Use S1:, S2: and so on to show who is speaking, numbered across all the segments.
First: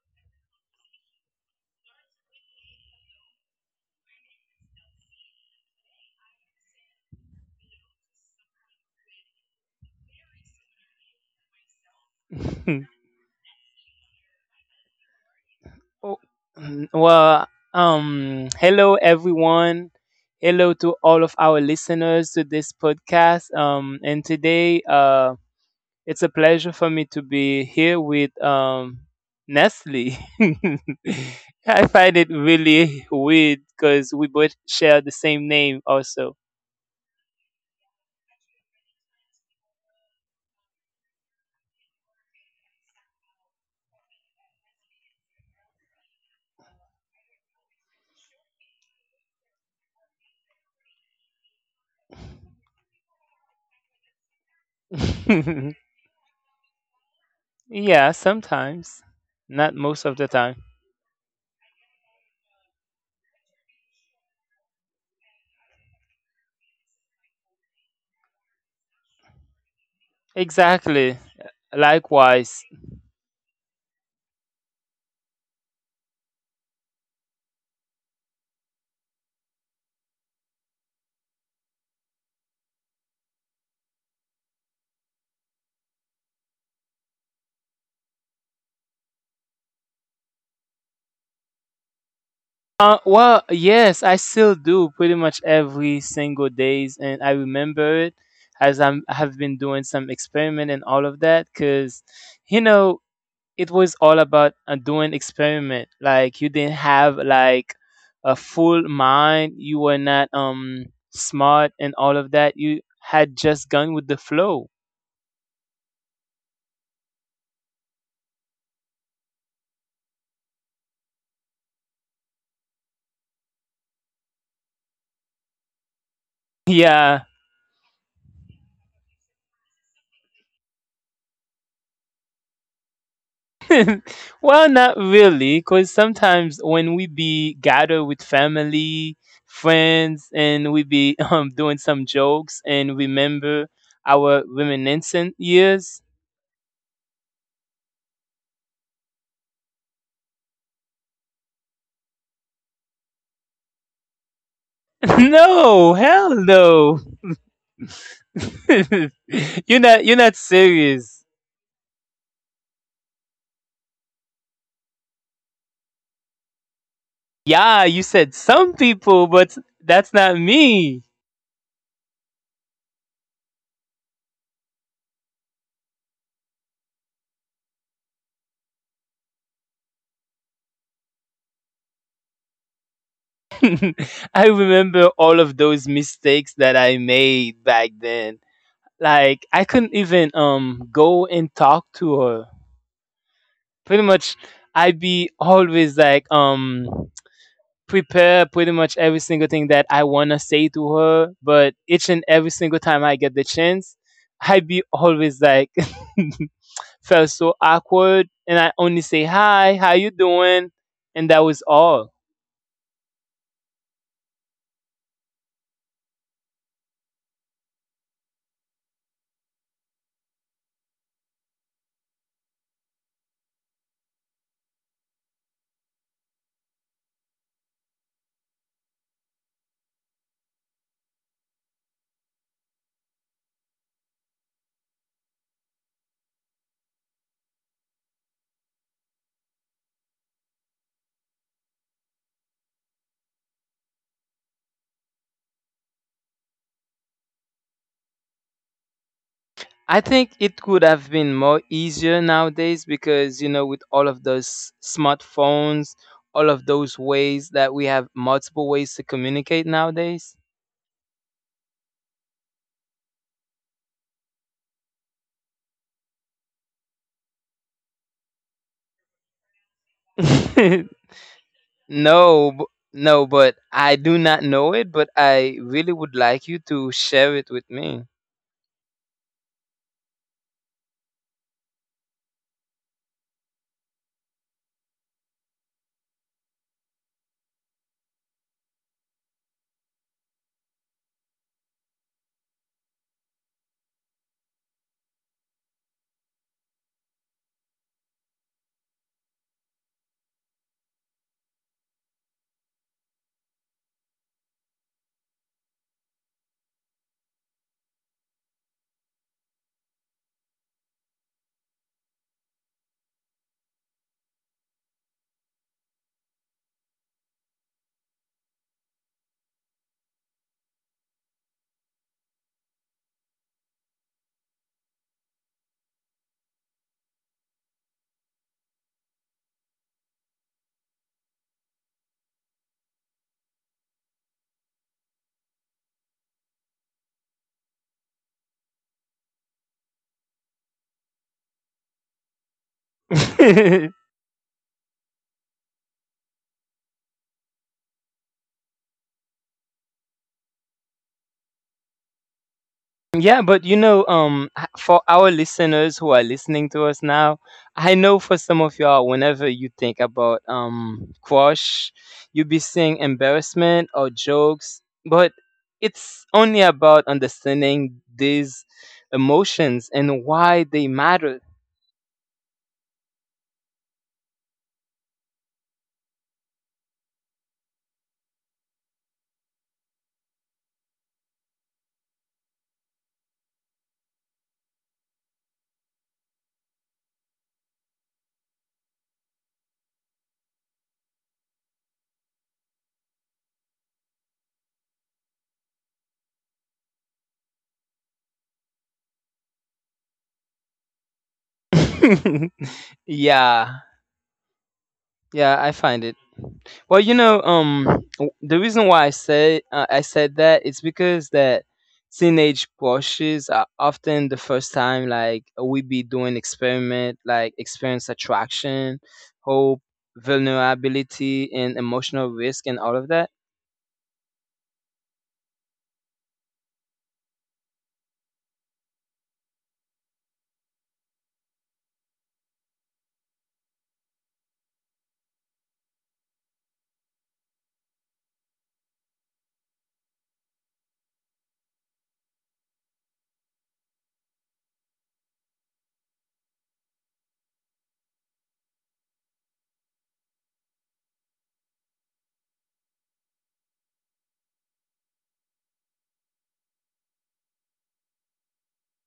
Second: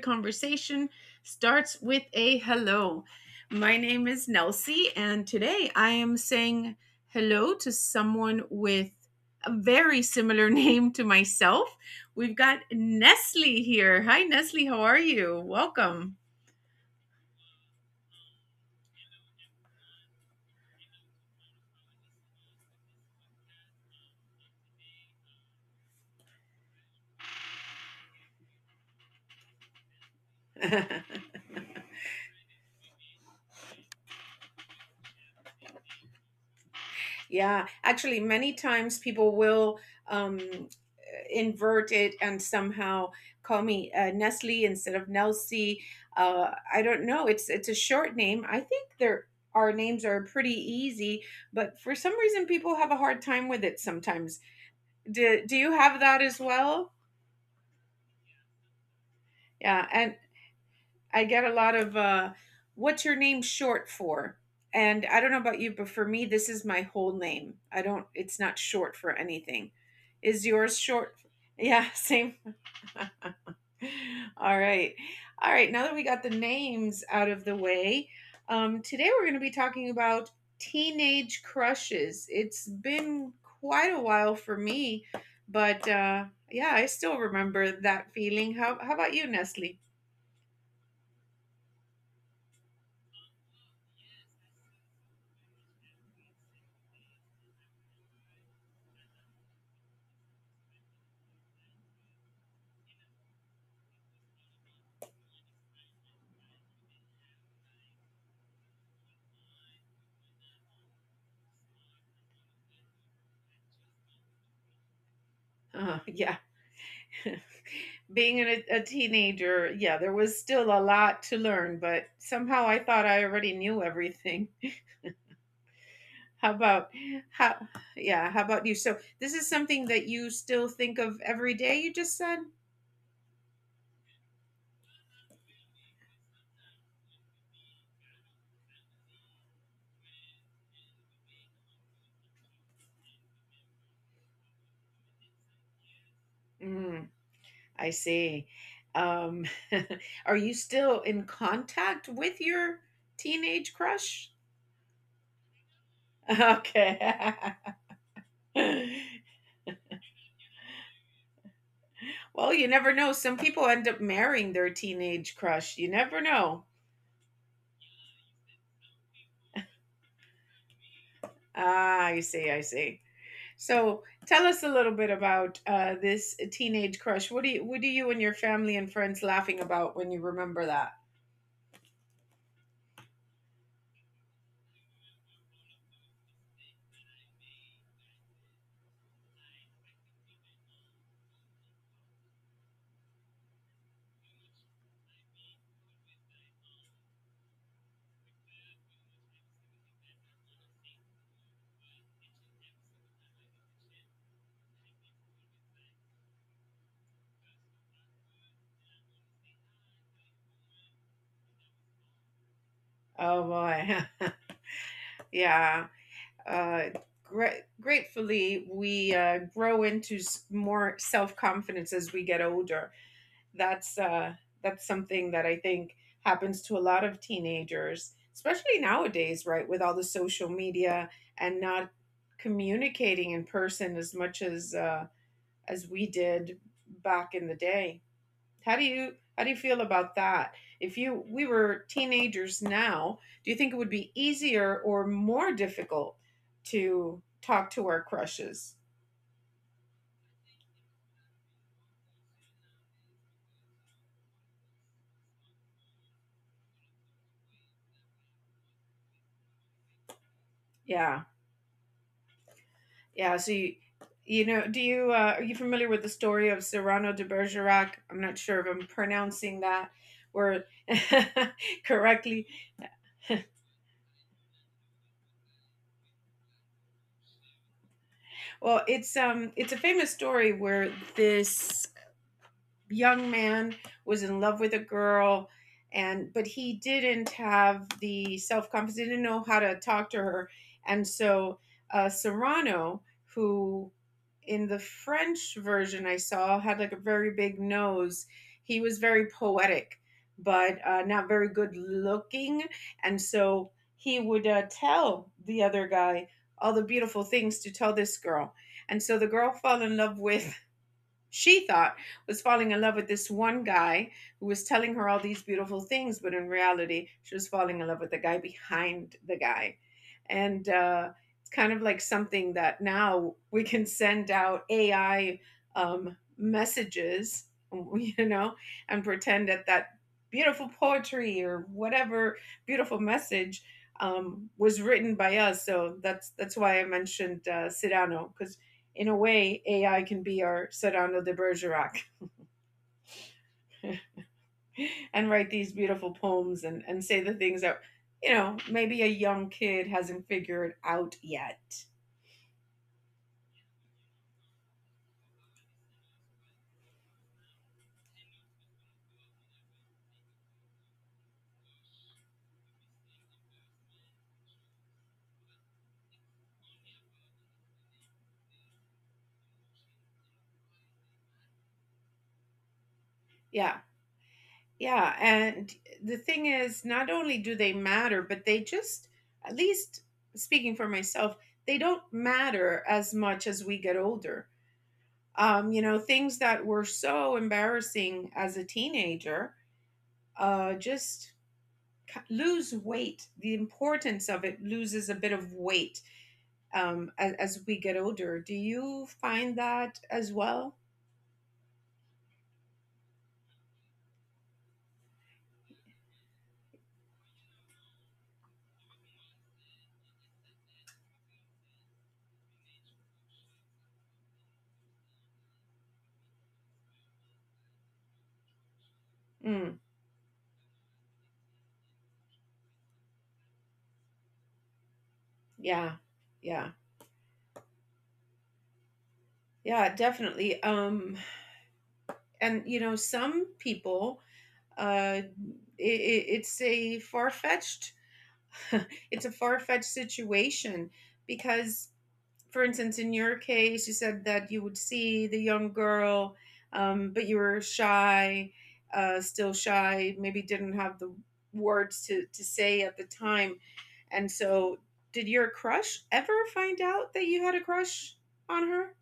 S1: conversation starts with a hello. My name is Nelsie, and today I am saying hello to someone with a very similar name to myself. We've got Nestle here. Hi, Nestle. How are you? Welcome.
S2: Oh, well, hello everyone. Hello to all of our listeners to this podcast. And today, it's a pleasure for me to be here with Nestle. I find it really weird because we both share the same name, also.
S1: Yeah, actually, many times people will um, invert it and somehow call me Nestle instead of Nelsie. I don't know. It's a short name. I think there our names are pretty easy, but for some reason people have a hard time with it sometimes. Do you have that as well?
S2: Yeah, sometimes, not
S1: Yeah,
S2: most
S1: and
S2: of the time.
S1: I get a lot of what's your name short for? And I don't know about you, but for me, this is my whole name. I don't, it's not short for anything. Is yours
S2: Exactly.
S1: short? Yeah, same.
S2: Likewise.
S1: All right. All right. Now that we got the names out of the way, today we're going to be talking about teenage crushes. It's been quite a while for me, but yeah, I still remember that feeling. How about you, Nestle?
S2: Well, yes, I still do pretty much every single days, and I remember it I have been doing some experiment and all of that, because you know it was all about doing experiment. Like you didn't have like a full mind, you were not smart and all of that. You had just gone with the flow.
S1: Yeah. being a teenager, yeah, there was still a lot to learn, but somehow I thought I already knew everything. How about
S2: Yeah,
S1: how yeah, how about you? So this is something that you still think of every day, you just said?
S2: well, not really, because sometimes when we be gathered with family, friends, and we be doing some jokes and remember our reminiscent years.
S1: Mm, I see. Um, are you still in contact with your teenage crush?
S2: No, hell no.
S1: Okay. well,
S2: You're not serious.
S1: you never know. Some people end up marrying their teenage crush. You never know.
S2: Yeah, you said some people, but that's not me.
S1: Ah, I see, I see. So tell us a little bit about this teenage crush. What do you and your family and friends laughing about when you remember that?
S2: I remember all of those mistakes that I made back then. Like I couldn't even go and talk to her. Pretty much I'd be always like prepare pretty much every single thing that I wanna say to her, but each and every single time I get the chance, I'd be always like felt so awkward and I only say hi, how you doing? And that was all.
S1: Oh boy, yeah. Uh, gratefully, we grow into more self confidence as we get older. That's uh, that's something that I think happens to a lot of teenagers, especially nowadays, right? With all the social media and not communicating in person as much as. As we did back in the day. How do you feel about that? If you we were teenagers now, do you think it would be easier or more difficult to talk to our crushes?
S2: I think it could have been more easier nowadays because you know with all of those smartphones, all of those ways that we have multiple ways to communicate nowadays.
S1: Yeah. Yeah, so you know, do you are you familiar with the story of Cyrano de Bergerac? I'm not sure if I'm pronouncing that word
S2: no,
S1: correctly.
S2: b- no, but I do not know it, but I really would like you to share it with me.
S1: Well, it's a famous story where this young man was in love with a girl and but he didn't have the self-confidence didn't know how to talk to her, and so Serrano, who in the French version I saw had like a very big nose, he was very poetic but not very good looking. And so he would tell the other guy all the beautiful things to tell this girl, and so the girl fell in love with, she thought was falling in love with this one guy who was telling her all these beautiful things, but in reality, she was falling in love with the guy behind the guy. And it's kind of like something that now we can send out AI messages, you know, and pretend that that beautiful poetry or whatever beautiful message was written by us. So that's why I mentioned Cyrano, because in a way, AI can be our Cyrano de Bergerac and write these beautiful poems and say the things that, you know, maybe a young kid hasn't figured out yet.
S2: Yeah, but you know, for our listeners who are listening to us now, I know for some of y'all, whenever you think about crush, you be seeing embarrassment or jokes, but it's only about understanding these emotions and why they matter.
S1: Yeah. Yeah. And the thing is, not only do they matter, but they just, at least speaking for myself, they don't matter as much as we get older. You know, things that were so embarrassing as a teenager just lose weight, the importance of it loses a bit of weight as we get older. Do you find that as well?
S2: Yeah. Yeah, I find it. Well, you know, the reason why I said that is because that teenage crushes are often the first time like we be doing experiment, like experience attraction, hope,
S1: mm,
S2: vulnerability, and emotional risk, and all of that.
S1: yeah, yeah, yeah, definitely. And you know, some people uh, it, it's a far-fetched it's a far-fetched situation, because for instance, in your case, you said that you would see the young girl, but you were shy, still shy, maybe didn't have the words to say at the time. And so, did your crush ever find out that you had a crush on her?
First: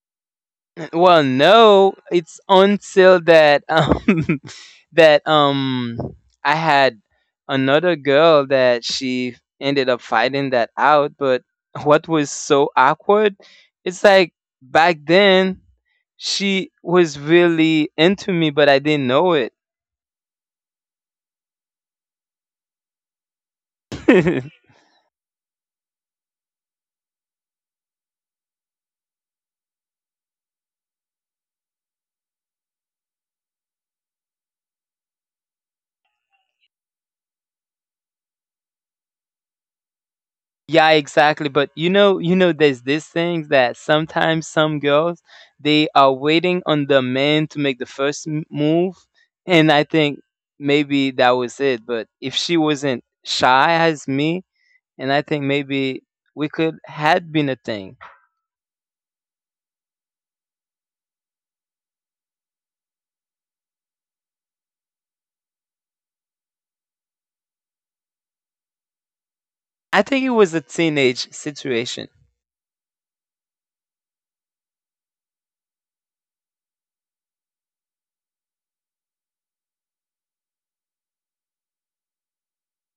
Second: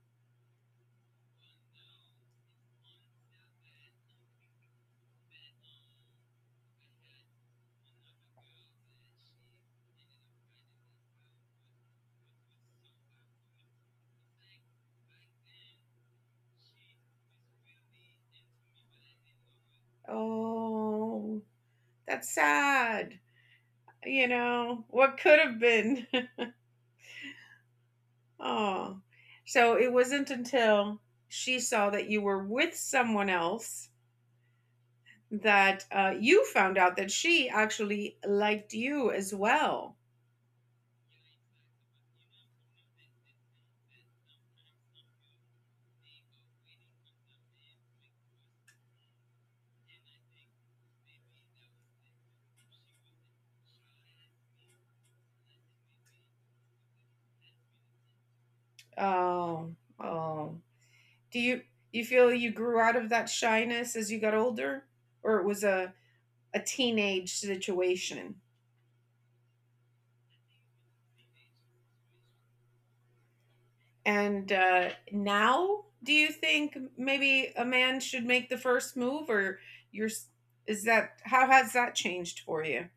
S2: Well, no, it's until that that I had another girl that she ended up fighting that out, but what was so awkward, it's like back then she was really into me but I didn't know it.
S1: Oh, that's sad. You know, what could have been? oh, so it wasn't until she saw that you were with someone else that you found out that she actually liked you as well.
S2: Yeah, exactly. But you know, there's these things that sometimes some girls they are waiting on the man to make the first move, and I think maybe that was it. But if she wasn't shy as me, and I think maybe we could had been a thing.
S1: Oh, oh. Do you you feel you grew out of that shyness as you got older, or it was a teenage situation?
S2: I think it was a teenage situation.
S1: And now, do you think maybe a man should make the first move, or you're is that how has that changed for you?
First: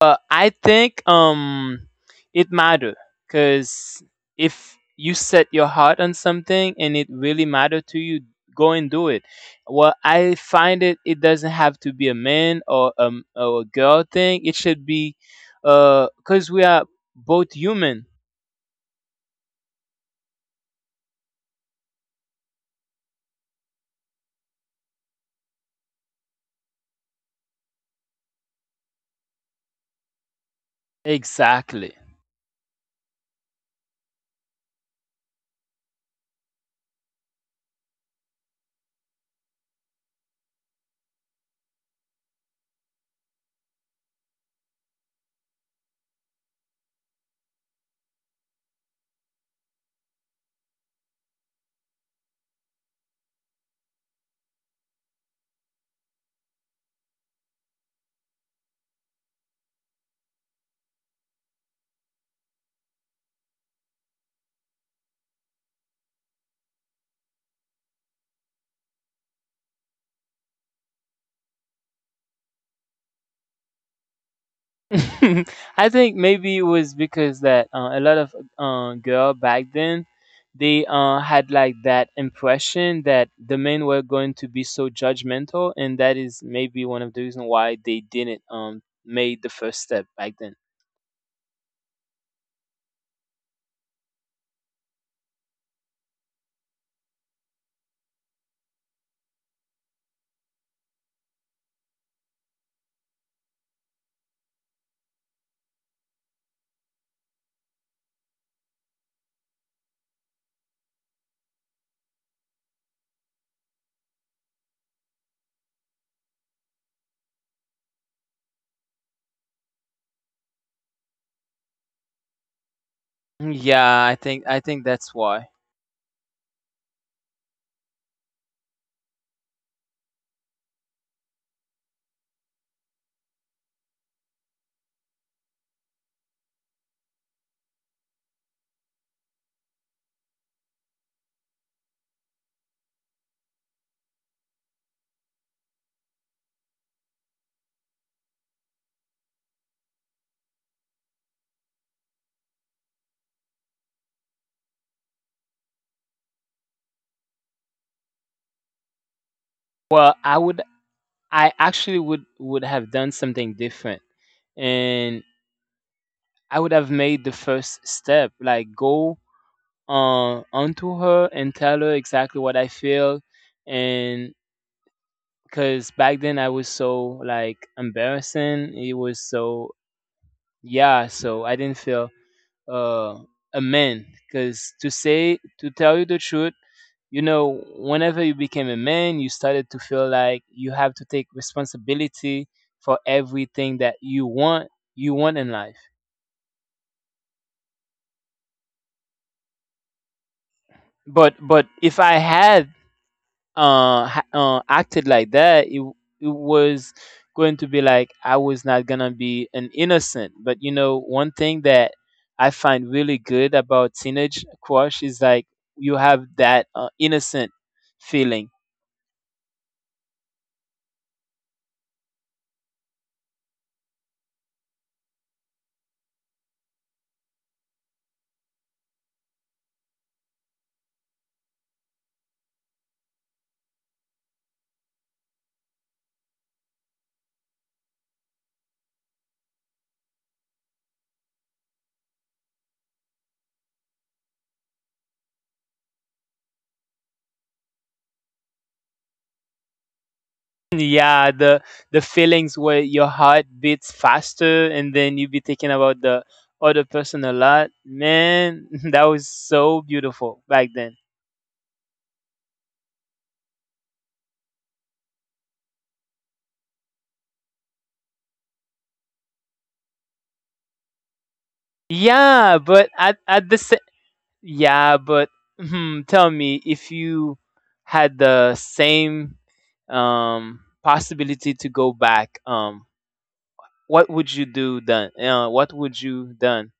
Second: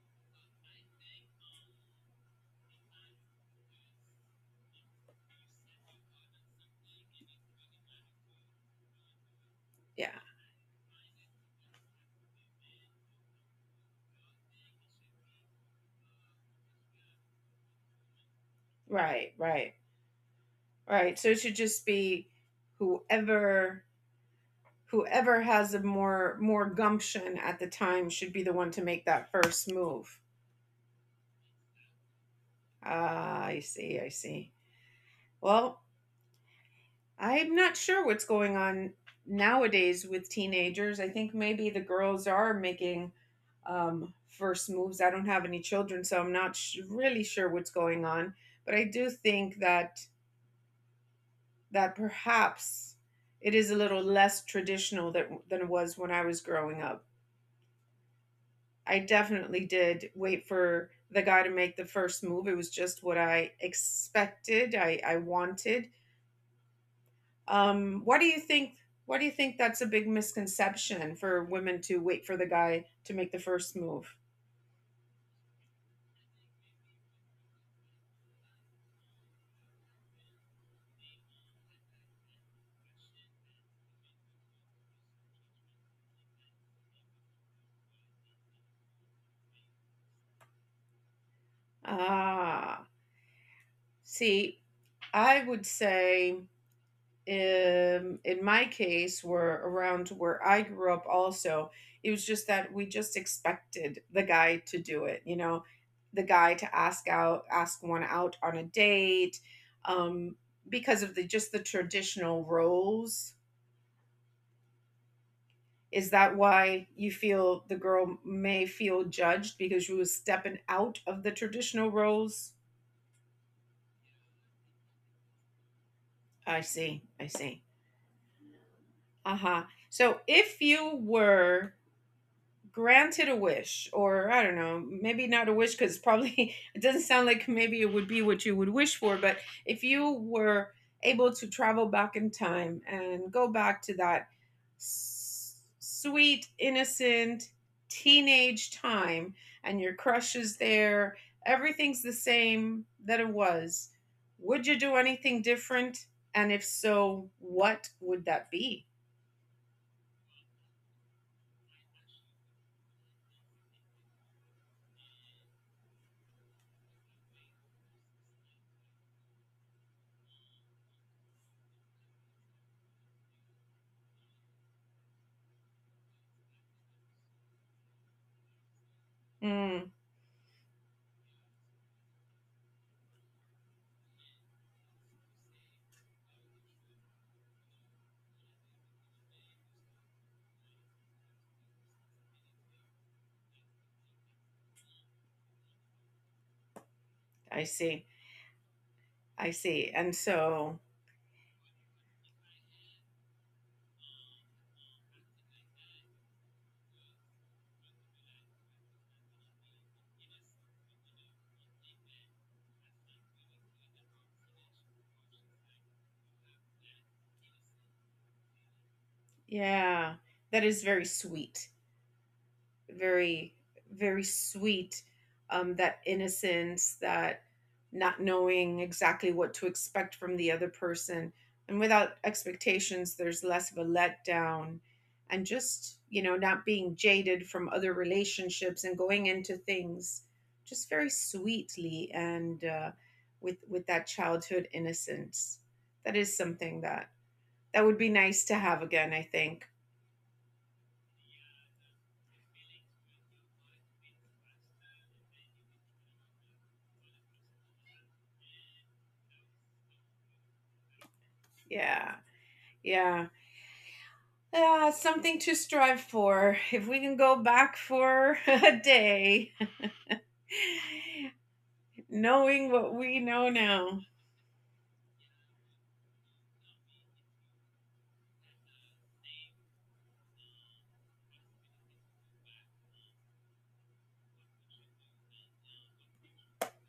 S2: I think it matter because if you set your heart on something and it really matter to you, go and do it. Well,
S1: Yeah,
S2: I find it it doesn't have to be a man or or a girl thing. It should be because we are both human.
S1: right, right, right. So it should just be whoever whoever has a more more gumption at the time should be the one to make that first move.
S2: Exactly.
S1: Ah, I see, I see. Well, I'm not sure what's going on nowadays with teenagers. I think maybe the girls are making first moves. I don't have any children, so I'm not really sure what's going on. But I do think that that perhaps it is a little less traditional that, than it was when I was growing up. I definitely did wait for the guy to make the first move. It was just what I expected. I wanted. What do you think? What do you think that's a big misconception for women to wait for the guy to make the first move?
S2: I think maybe it was because that a lot of girl back then they had like that impression that the men were going to be so judgmental, and that is maybe one of the reasons why they didn't made the first step back then.
S1: Ah, see, I would say in my case were around where I grew up also. It was just that we just expected the guy to do it, you know, the guy to ask out, ask one out on a date, um, because of the just the traditional roles. Is that why you feel the girl may feel judged because you was stepping out of the traditional roles?
S2: Yeah, I think that's why.
S1: I see, I see. Uh huh. So if you were granted a wish, or I don't know, maybe not a wish because probably it doesn't sound like maybe it would be what you would wish for, but if you were able to travel back in time and go back to that sweet innocent teenage time, and your crush is there, everything's the same that it was, would you do anything different, and if so, what would that be?
S2: Well, I would I actually would have done something different and I would have made the first step like go onto her and tell her exactly what I feel. And because back then I was so like embarrassing, it was so
S1: Hmm,
S2: yeah, so I didn't feel uh, a man. Because to tell you the truth, you know, whenever you became a man, you started to feel like you have to take responsibility for everything that you want in life.
S1: I see, I see. And so,
S2: But if I had acted like that it was going to be like I was not gonna be an innocent. But you know one thing that I find really good about teenage crush is like you have that innocent feeling.
S1: yeah, that is very sweet. Very, very sweet. That innocence, that not knowing exactly what to expect from the other person. And without expectations, there's less of a letdown. And just, you know, not being jaded from other relationships and going into things just very sweetly and with that childhood innocence. That is something that that would be nice to have again, I think.
S2: Yeah, the feelings where your heart beats faster and then you be thinking about the other person a lot, man. That was so beautiful back then.
S1: Yeah. Yeah. Ah, something to strive for. If we can go back for a day,
S2: Yeah
S1: knowing
S2: but
S1: what we
S2: at
S1: know
S2: the same.
S1: now.
S2: Yeah, but hmm, tell me if you had the same possibility to go back, what would you do then? What would you done?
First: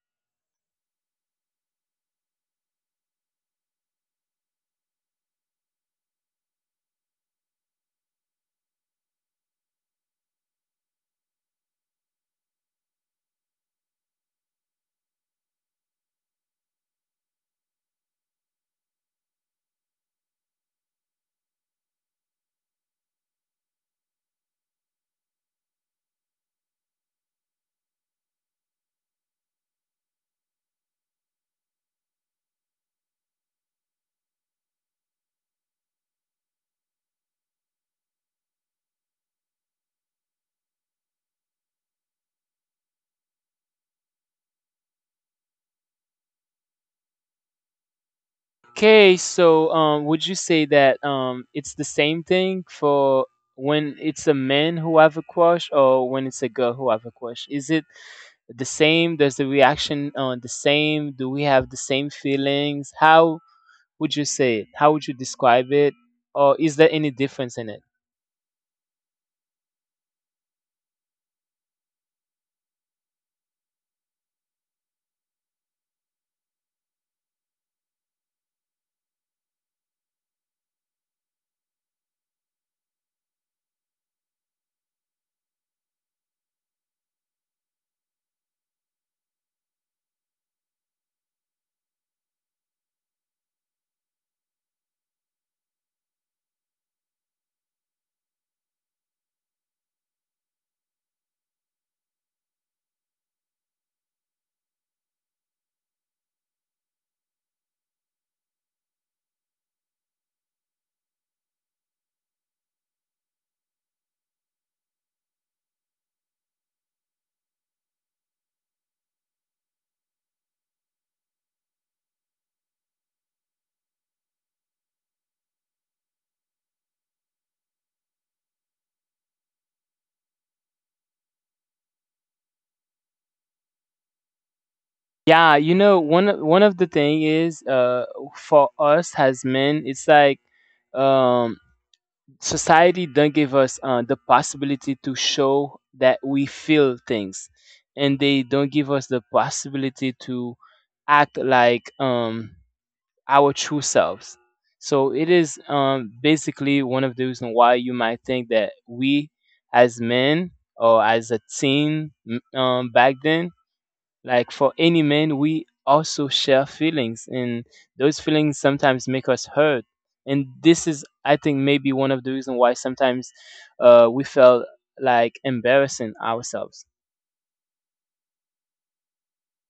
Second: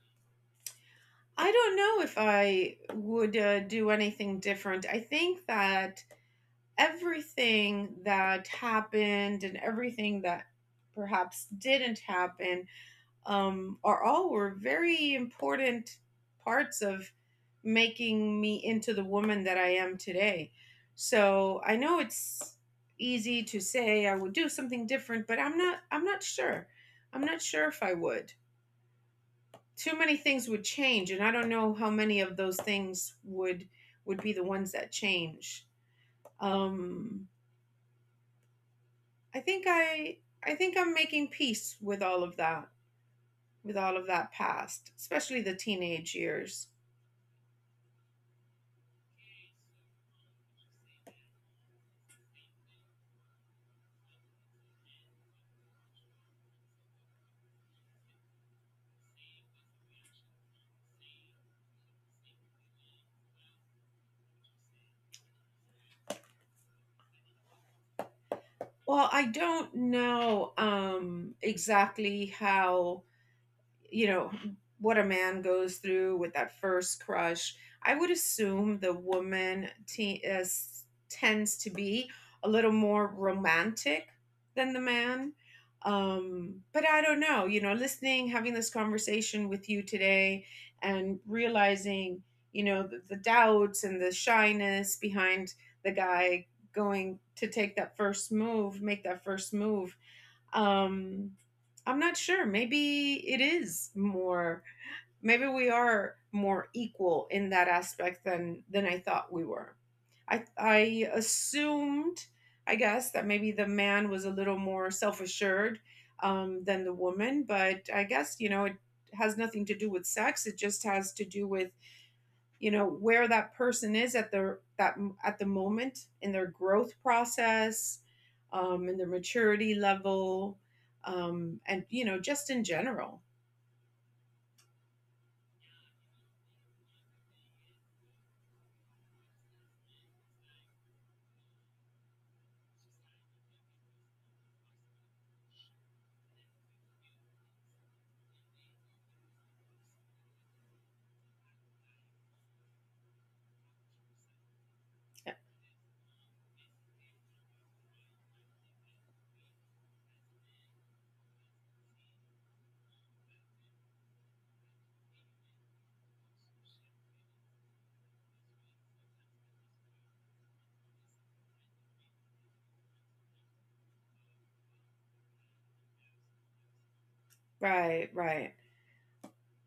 S1: I don't know if I would do anything different. I think that everything that happened and everything that perhaps didn't happen are all were very important parts of making me into the woman that I am today. So I know it's easy to say I would do something different, but I'm not. I'm not sure. I'm not sure if I would. Too many things would change, and I don't know how many of those things would be the ones that change. Um, I think I I think I'm making peace with all of that, with all of that past, especially the teenage years.
S2: Okay, so would you say that it's the same thing for when it's a man who have a crush or when it's a girl who have a crush? Is it the same? Does the reaction the same? Do we have the same feelings? How would you say it? How would you describe it? Or is there any difference in it?
S1: Well, I don't know exactly how, you know, what a man goes through with that first crush. I would assume the woman tends to be a little more romantic than the man, but I don't know. You know, listening, having this conversation with you today, and realizing, you know, the doubts and the shyness behind the guy going to take that first move, make that first move, um, I'm not sure. Maybe it is more. Maybe we are more equal in that aspect than I thought we were. I assumed, I guess, that maybe the man was a little more self assured than the woman. But I guess, you know, it has nothing to do with sex. It just has to do with, you know, where that person is at their that at the moment in their growth process in their maturity level, and you know, just in general,
S2: Yeah, you know, one of the thing is for us as men, it's like um society don't give us the possibility to show that we feel things and they don't give us the possibility to act like our true selves. So it is basically one of the reasons why you might think that we, as men or as a back then, like for any man, we also share feelings, and those feelings sometimes make us hurt. And this is, I think, maybe one of the reasons why sometimes we felt like embarrassing ourselves.
S1: right, right,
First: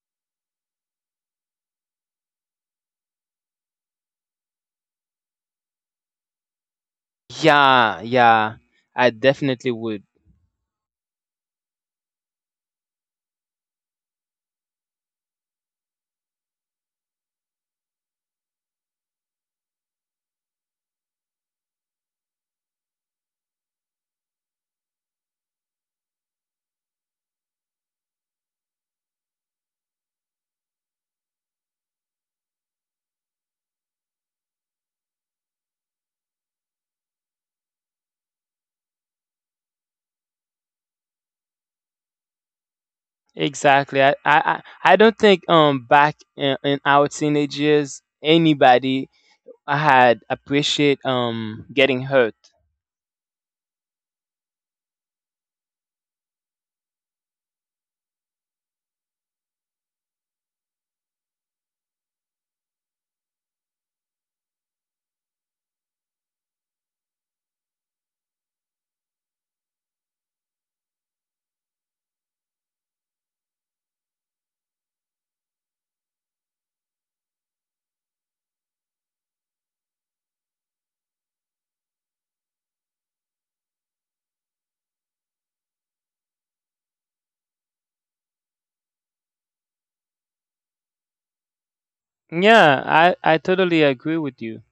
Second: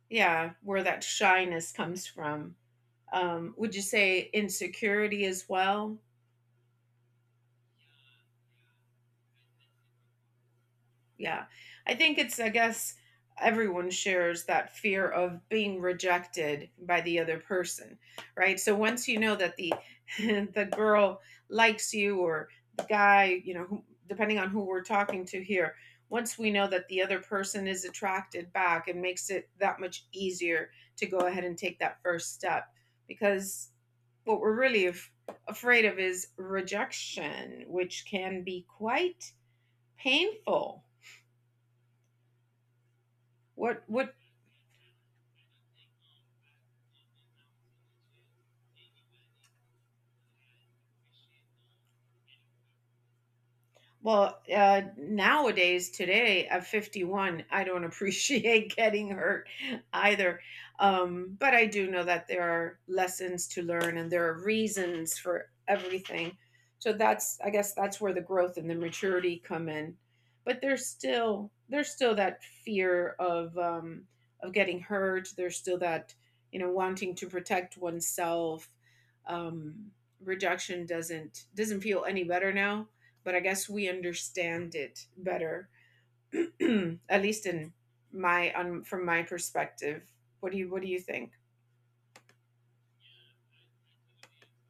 S1: yeah, where that shyness comes from. Would you say insecurity as well?
S2: Yeah, I definitely would.
S1: Yeah. I think it's, I guess, everyone shares that fear of being rejected by the other person, right? So once you know that the the girl likes you, or the guy, who, depending on who we're talking to here, once we know that the other person is attracted back, it makes it that much easier to go ahead and take that first step because what we're really af- afraid of is rejection, which can be quite painful.
S2: Exactly. I,
S1: What
S2: I, I I don't think back in our teenage years anybody had appreciate getting hurt.
S1: Well, nowadays, today at 51, I don't appreciate getting hurt either. But I do know that there are lessons to learn and there are reasons for everything. So that's, I guess, that's where the growth and the maturity come in. But there's still that fear of getting hurt. There's still that, wanting to protect oneself. Um, Rejection doesn't feel any better now, but I guess we understand it better, at least in my from my perspective. What do you think?
S2: Yeah, I totally agree with you.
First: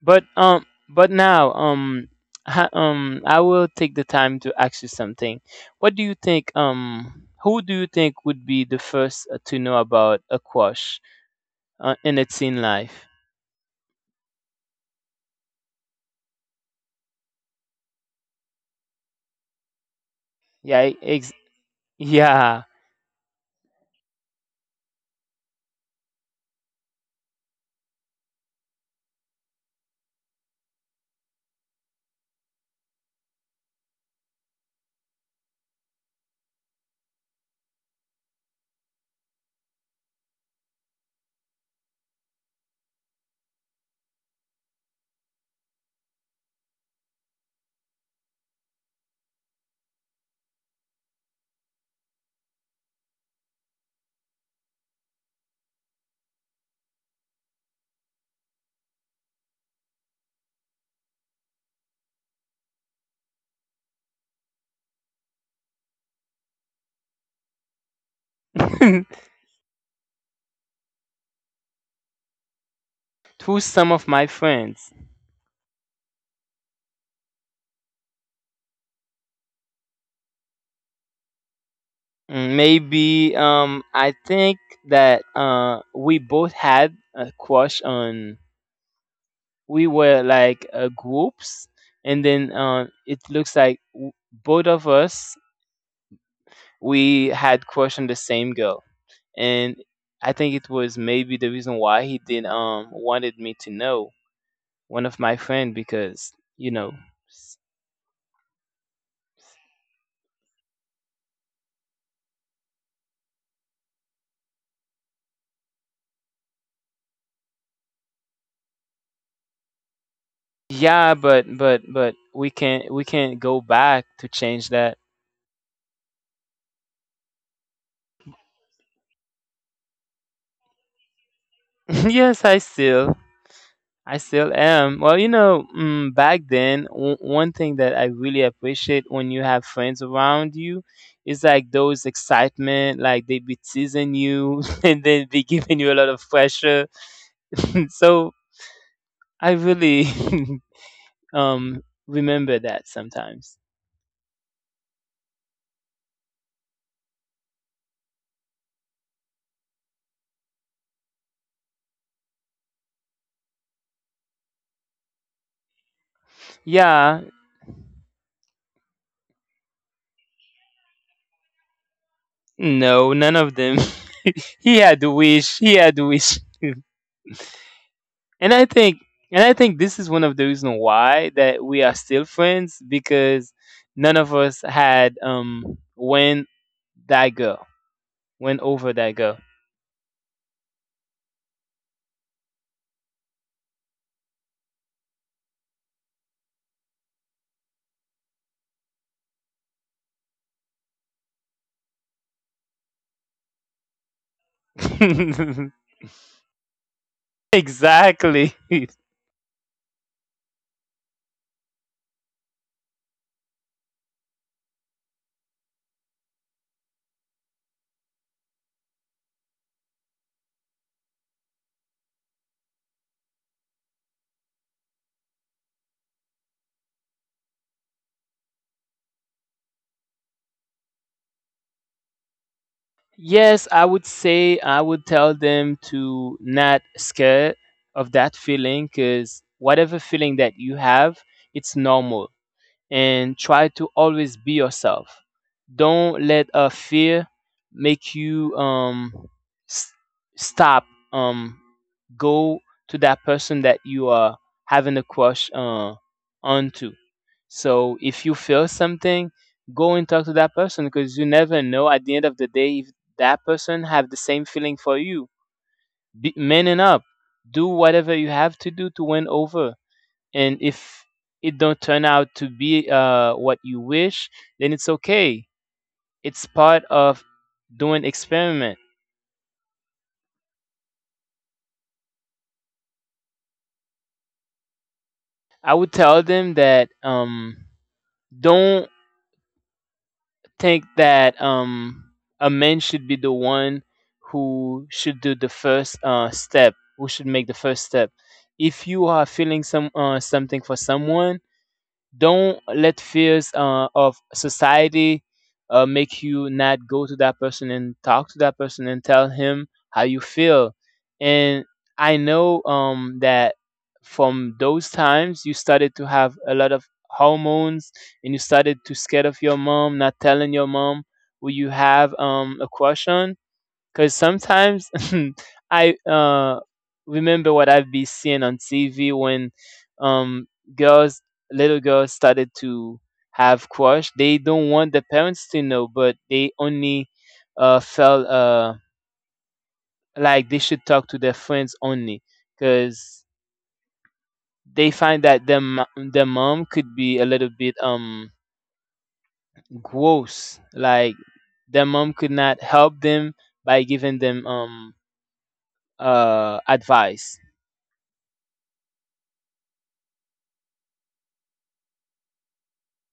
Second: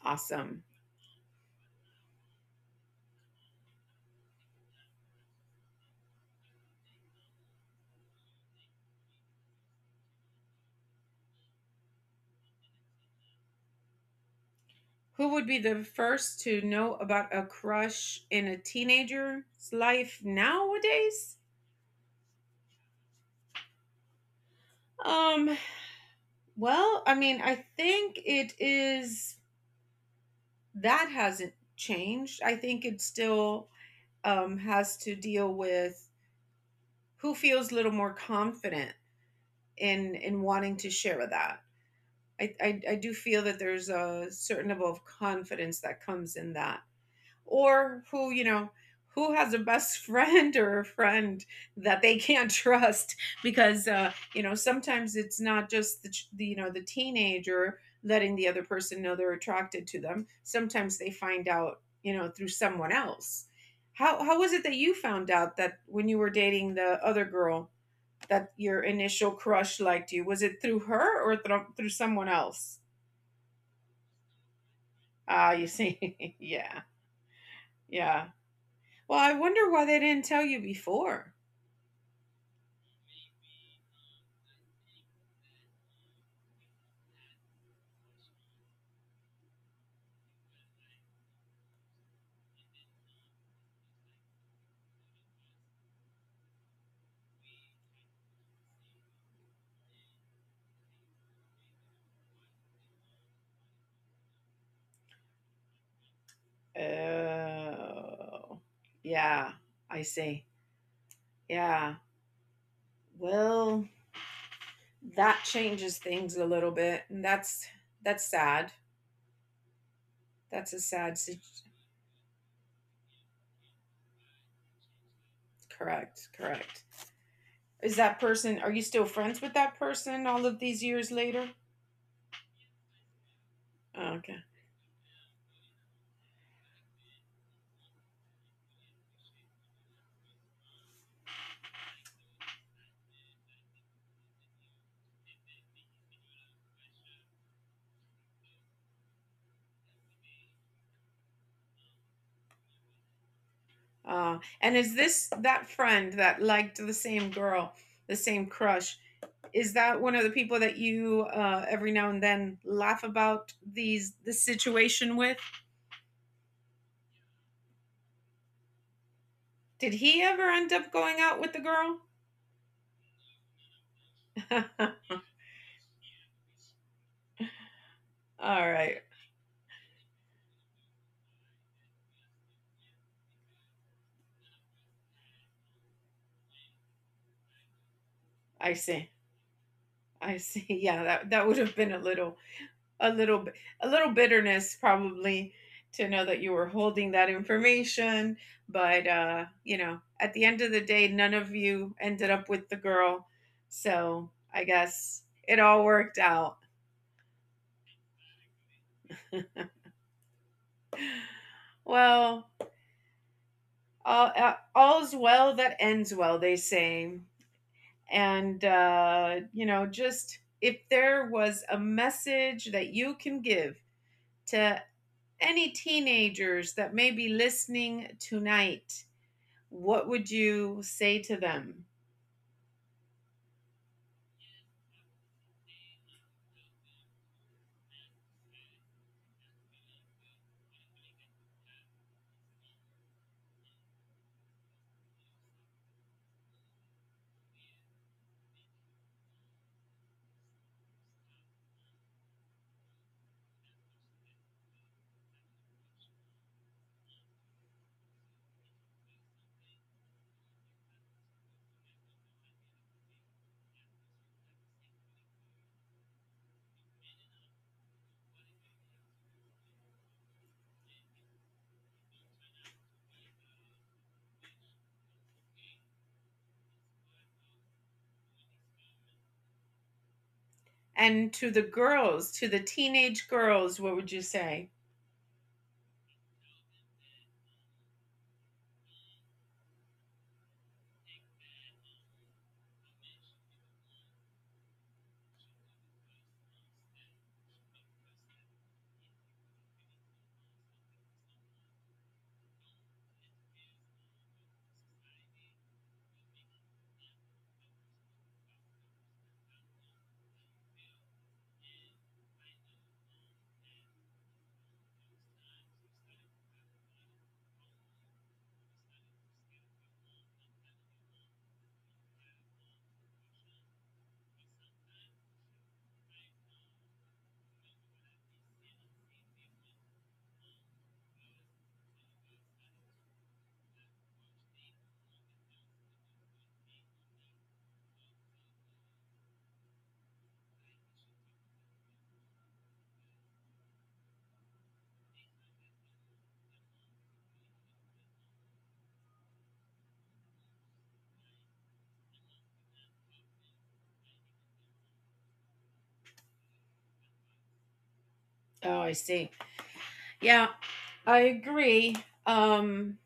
S1: Awesome.
S2: But now ha, I will take the time to ask you something. What do you think who do you think would be the first to know about a crush in a teen life?
S1: Who would be the first to know about a crush in a teenager's life
S2: Yeah,
S1: nowadays?
S2: yeah.
S1: Um. Well, I mean, I think it is, that hasn't changed. I think it still, has to deal with who feels a little more confident in wanting to share that. I do feel that there's a certain level of confidence that comes in that. Or who, you know, who has a best friend or a friend that they can't trust, because you know, sometimes it's not just the, you know, the teenager letting the other person know they're attracted to them. Sometimes they find out, you know, through someone else. How was it that you found out, that when you were dating the other girl, that your
S2: Through
S1: initial crush liked you? Was it through her or through someone else?
S2: some of my friends.
S1: Ah, you see, yeah, yeah. Well, I wonder why they didn't tell you before.
S2: Mm, maybe I think that we both had a crush on, we were like groups and then it looks like both of us we had crush on the same girl. And I think it was maybe the reason why he didn't wanted me to know, one of my friend, because you know s-
S1: Oh, yeah, I see. Yeah. Well, that changes things a little bit, and that's sad. That's a sad
S2: yeah but
S1: situation.
S2: but we can't go back to change that.
S1: Correct, correct. Is that person? Are you still friends with that person all of these years later?
S2: Yes I still,
S1: Oh,
S2: I
S1: okay.
S2: still am. Well, you know, mm, back then, one thing that I really appreciate when you have friends around you is like those excitement, like they be teasing you and then be giving you a lot of pressure. So I really um remember that sometimes.
S1: And is this that friend that liked the same girl, the same crush? Is that one of the people that you, every now and then laugh about these, the situation with?
S2: Yeah,
S1: Did he ever end up going out with the girl?
S2: no, none of them. He
S1: All
S2: had to wish. He had to wish. and I think
S1: right,
S2: and I think this is one of the reasons why that we are still friends because none of us had when that girl, went
S1: I
S2: over
S1: see.
S2: that girl.
S1: I see. Yeah, that would have been a little, a little, a little bitterness probably, to know that you were holding that information, but you know, at the end of the day none of you ended up with the girl. So, I guess it all worked out.
S2: Exactly.
S1: Well, all's well that ends well, they say. And you know, just if there was a message that you can give to any teenagers that may be listening tonight, what would you say to them?
S2: Yes, I would say I would tell them to not scared of that feeling because whatever feeling that you have, it's normal. And try to always be yourself. Don't let a fear make you s- stop um go to that person that you are having a crush onto. So if you feel something, go and talk to that person because you never know at the end of the day if that person have the same feeling for you. Be, man up. Do whatever you have to do to win over, and if it don't turn out to be what you wish, then it's okay, it's part of doing experiment.
S1: And to the girls, to the teenage girls, what would you say?
S2: I would tell them that don't think that a man should be the one who should do the first step, who should make the first step. If you are feeling something for someone, don't let fears of society make you not go to that person and talk to that person and tell him how you feel. And I know that from those times you started to have a lot of hormones and you started to scared of your mom, not telling your mom who you have a crush on. Cause sometimes I remember what I've been seeing on TV when um girls, little girls started to have crush. They don't want the parents to know, but they only felt like they should talk to their friends only, cause they find that their their mom could be a little bit gross. Like their mom could not help them by giving them advice.
S1: Oh, I see. Yeah, I agree. um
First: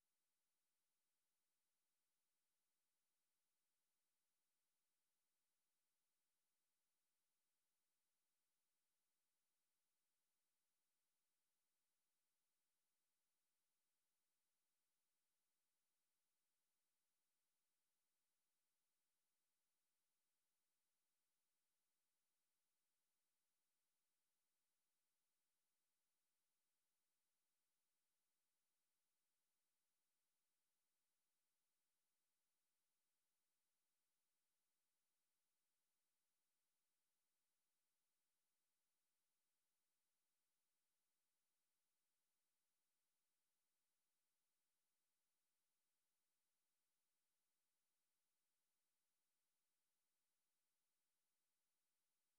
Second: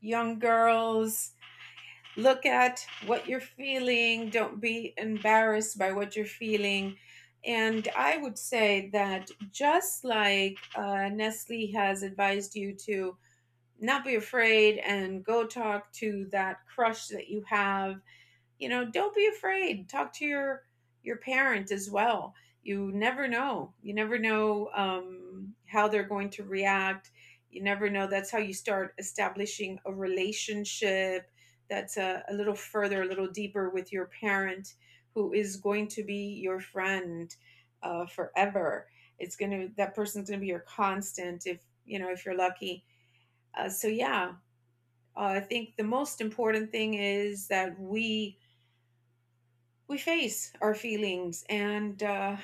S1: young girls, look at what you're feeling. Don't be embarrassed by what you're feeling. And I would say that, just like Nestle has advised you to not be afraid and go talk to that crush that you have, you know, don't be afraid, talk to your parent as well. You never know, you never know, how they're going to react. You never know. That's how you start establishing a relationship that's a little further, a little deeper, with your parent, who is going to be your friend, forever. It's gonna That person's gonna be your constant, if, you know, if you're lucky. So yeah, I think the most important thing is that we face our feelings,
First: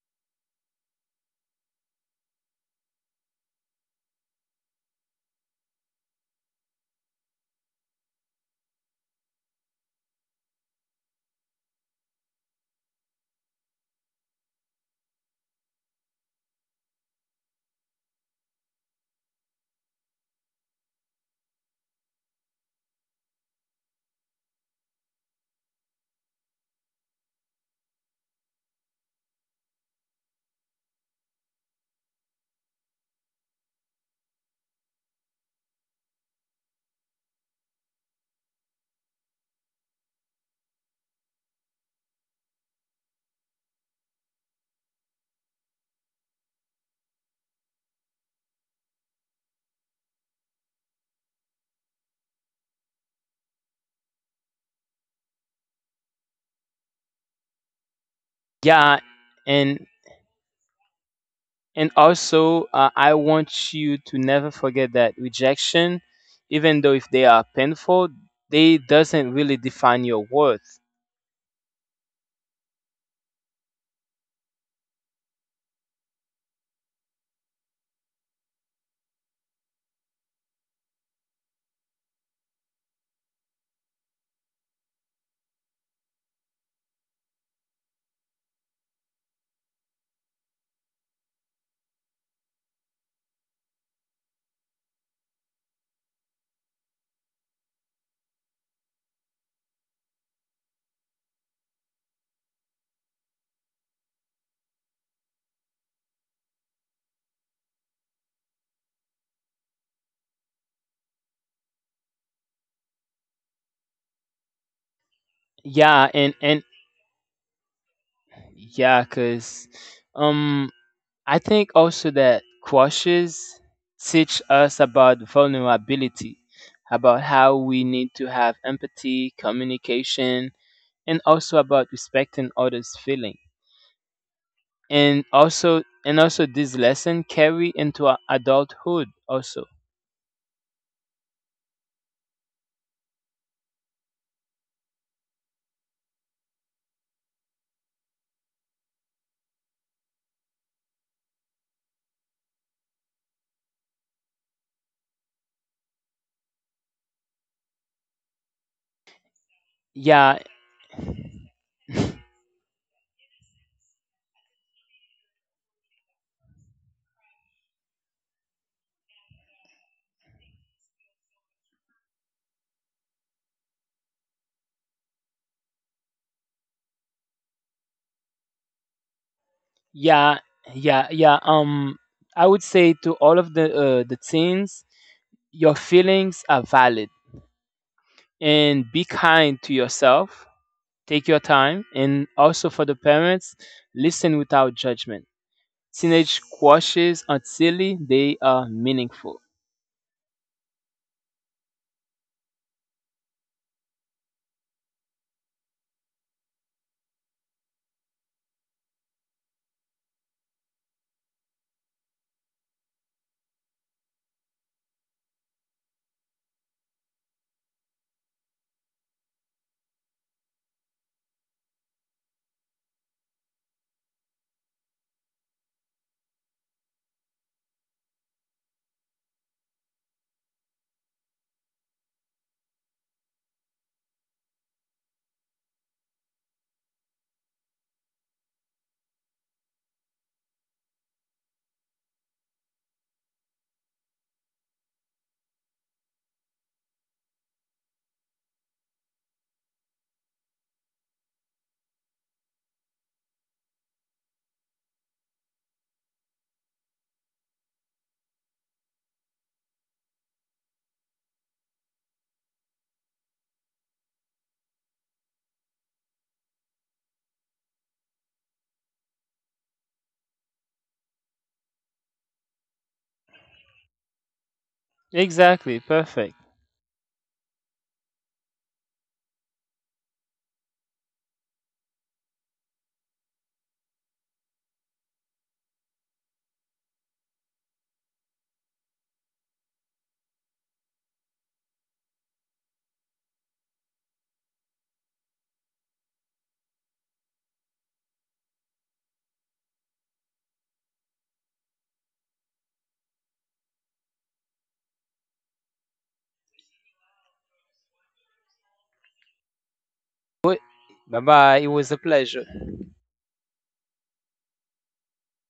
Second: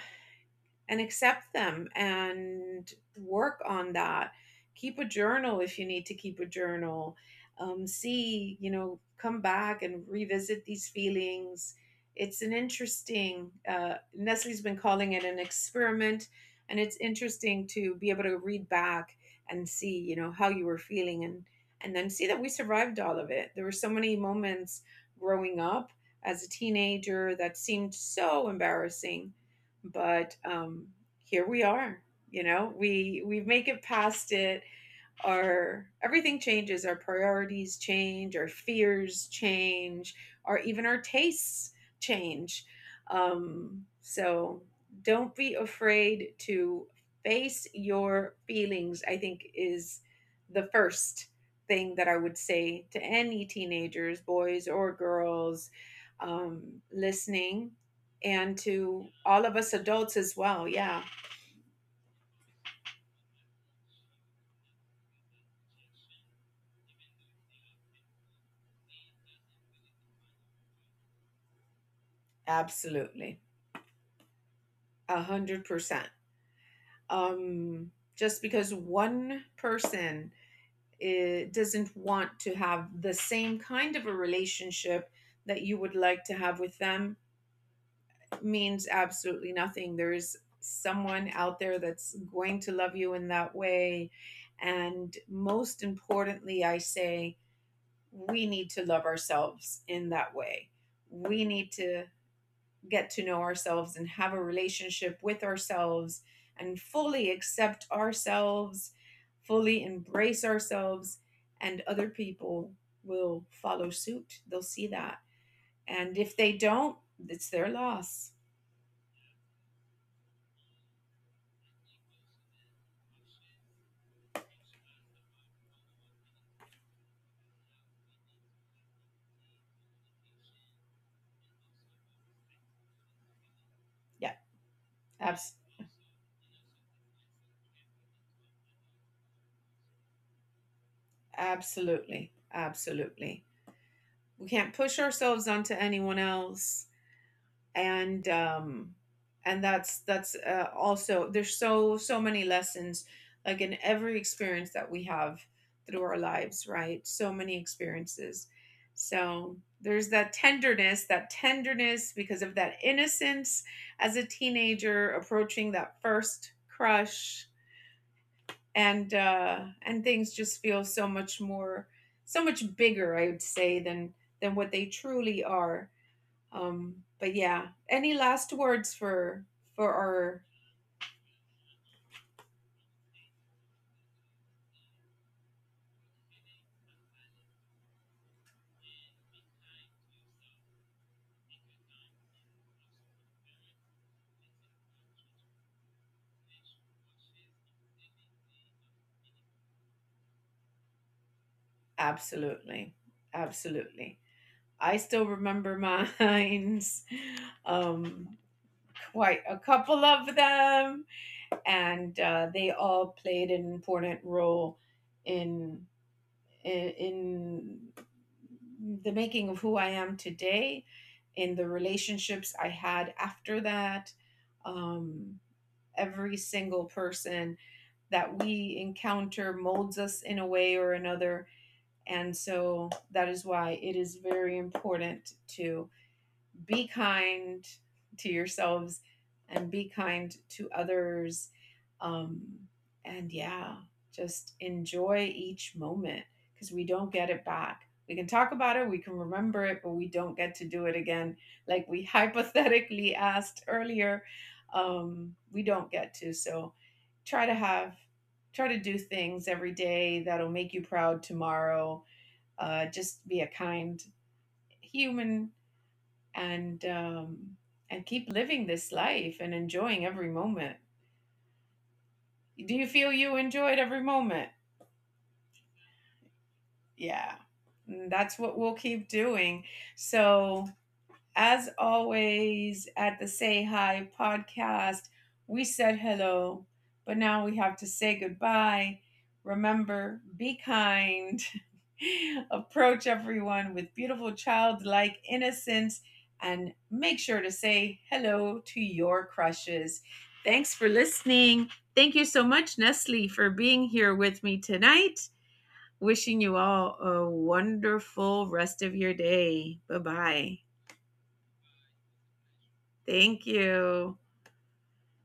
S1: and accept them and work on that. Keep a journal if you need to keep a journal. See, you know, come back and revisit these feelings. It's an interesting, Nestle's been calling it an experiment, and it's interesting to be able to read back and see, you know, how you were feeling, and then see that we survived all of it. There were so many moments growing up as a teenager that seemed so embarrassing, but here we are. You know, we make it past it. Our everything changes, our priorities change, our fears change, or even our tastes change. So don't be afraid to face your feelings, I think is the first thing that I would say to any teenagers, boys or girls, listening, and
S2: Yeah,
S1: to all of us
S2: and
S1: adults as well. Yeah.
S2: and also I want you to never forget that rejection, even though if they are painful, they doesn't really define your worth.
S1: Absolutely. A 100%. um just because one person, eh, doesn't want to have the same kind of a relationship that you would like to have with them, means absolutely nothing. There's someone out there that's going to love you in that way. And most importantly, I say, we need to love ourselves in that way. We need to get to know ourselves and have a relationship with ourselves, and fully accept ourselves, fully embrace ourselves, and other people will follow suit. They'll see that.
S2: Yeah,
S1: And if they
S2: and
S1: don't, it's their loss.
S2: yeah, cause um I think also that crushes teach us about vulnerability, about how we need to have empathy, communication, and also about respecting others' feelings.
S1: Yeah,
S2: and
S1: abs-
S2: also and also this lesson carry into adulthood also.
S1: absolutely. Absolutely. We can't push ourselves onto anyone else. And and that's, also, there's so, so many lessons, like in every experience that we have through our lives, right? So many experiences. So there's that
S2: Yeah.
S1: tenderness, that tenderness because of that innocence as a teenager approaching that first crush. And and things just feel so much more, so much bigger, I would say, than what they truly are. But yeah, any last words for our?
S2: yeah yeah yeah um I would say to all of the teens, your feelings are valid, and be kind to yourself, take your time. And also for the parents, listen without judgment. Teenage quashes are silly, they are meaningful.
S1: Absolutely, absolutely. I still remember mine, um, quite a couple of them, and they all played an important role in in the making of who I am today, in the relationships I had after that. Um, every single person that we encounter molds us in a way or another. And so that is why it is very important to be kind to yourselves and be kind to others. Um, and yeah, just enjoy each moment, because we don't get it back. We can talk about it, we can remember it, but we don't get to do it again. Like we hypothetically asked earlier, we don't get to. So try to have, try to do things every day that'll make you proud tomorrow. Just be a kind human, and um, and keep living this life and enjoying every moment. Do you feel you enjoyed every moment?
S2: Exactly, perfect.
S1: Yeah. And that's what we'll keep doing. So, as always, at the Say Hi podcast, we said hello, but now we have to say goodbye. Remember, be kind, approach everyone with beautiful childlike innocence, and make sure to say hello to your crushes. Thanks for listening. Thank you so much, Nestle, for being here with me tonight. Wishing you all a wonderful rest of your day. Bye bye.
S2: Bye bye. It was a pleasure.
S1: Thank you.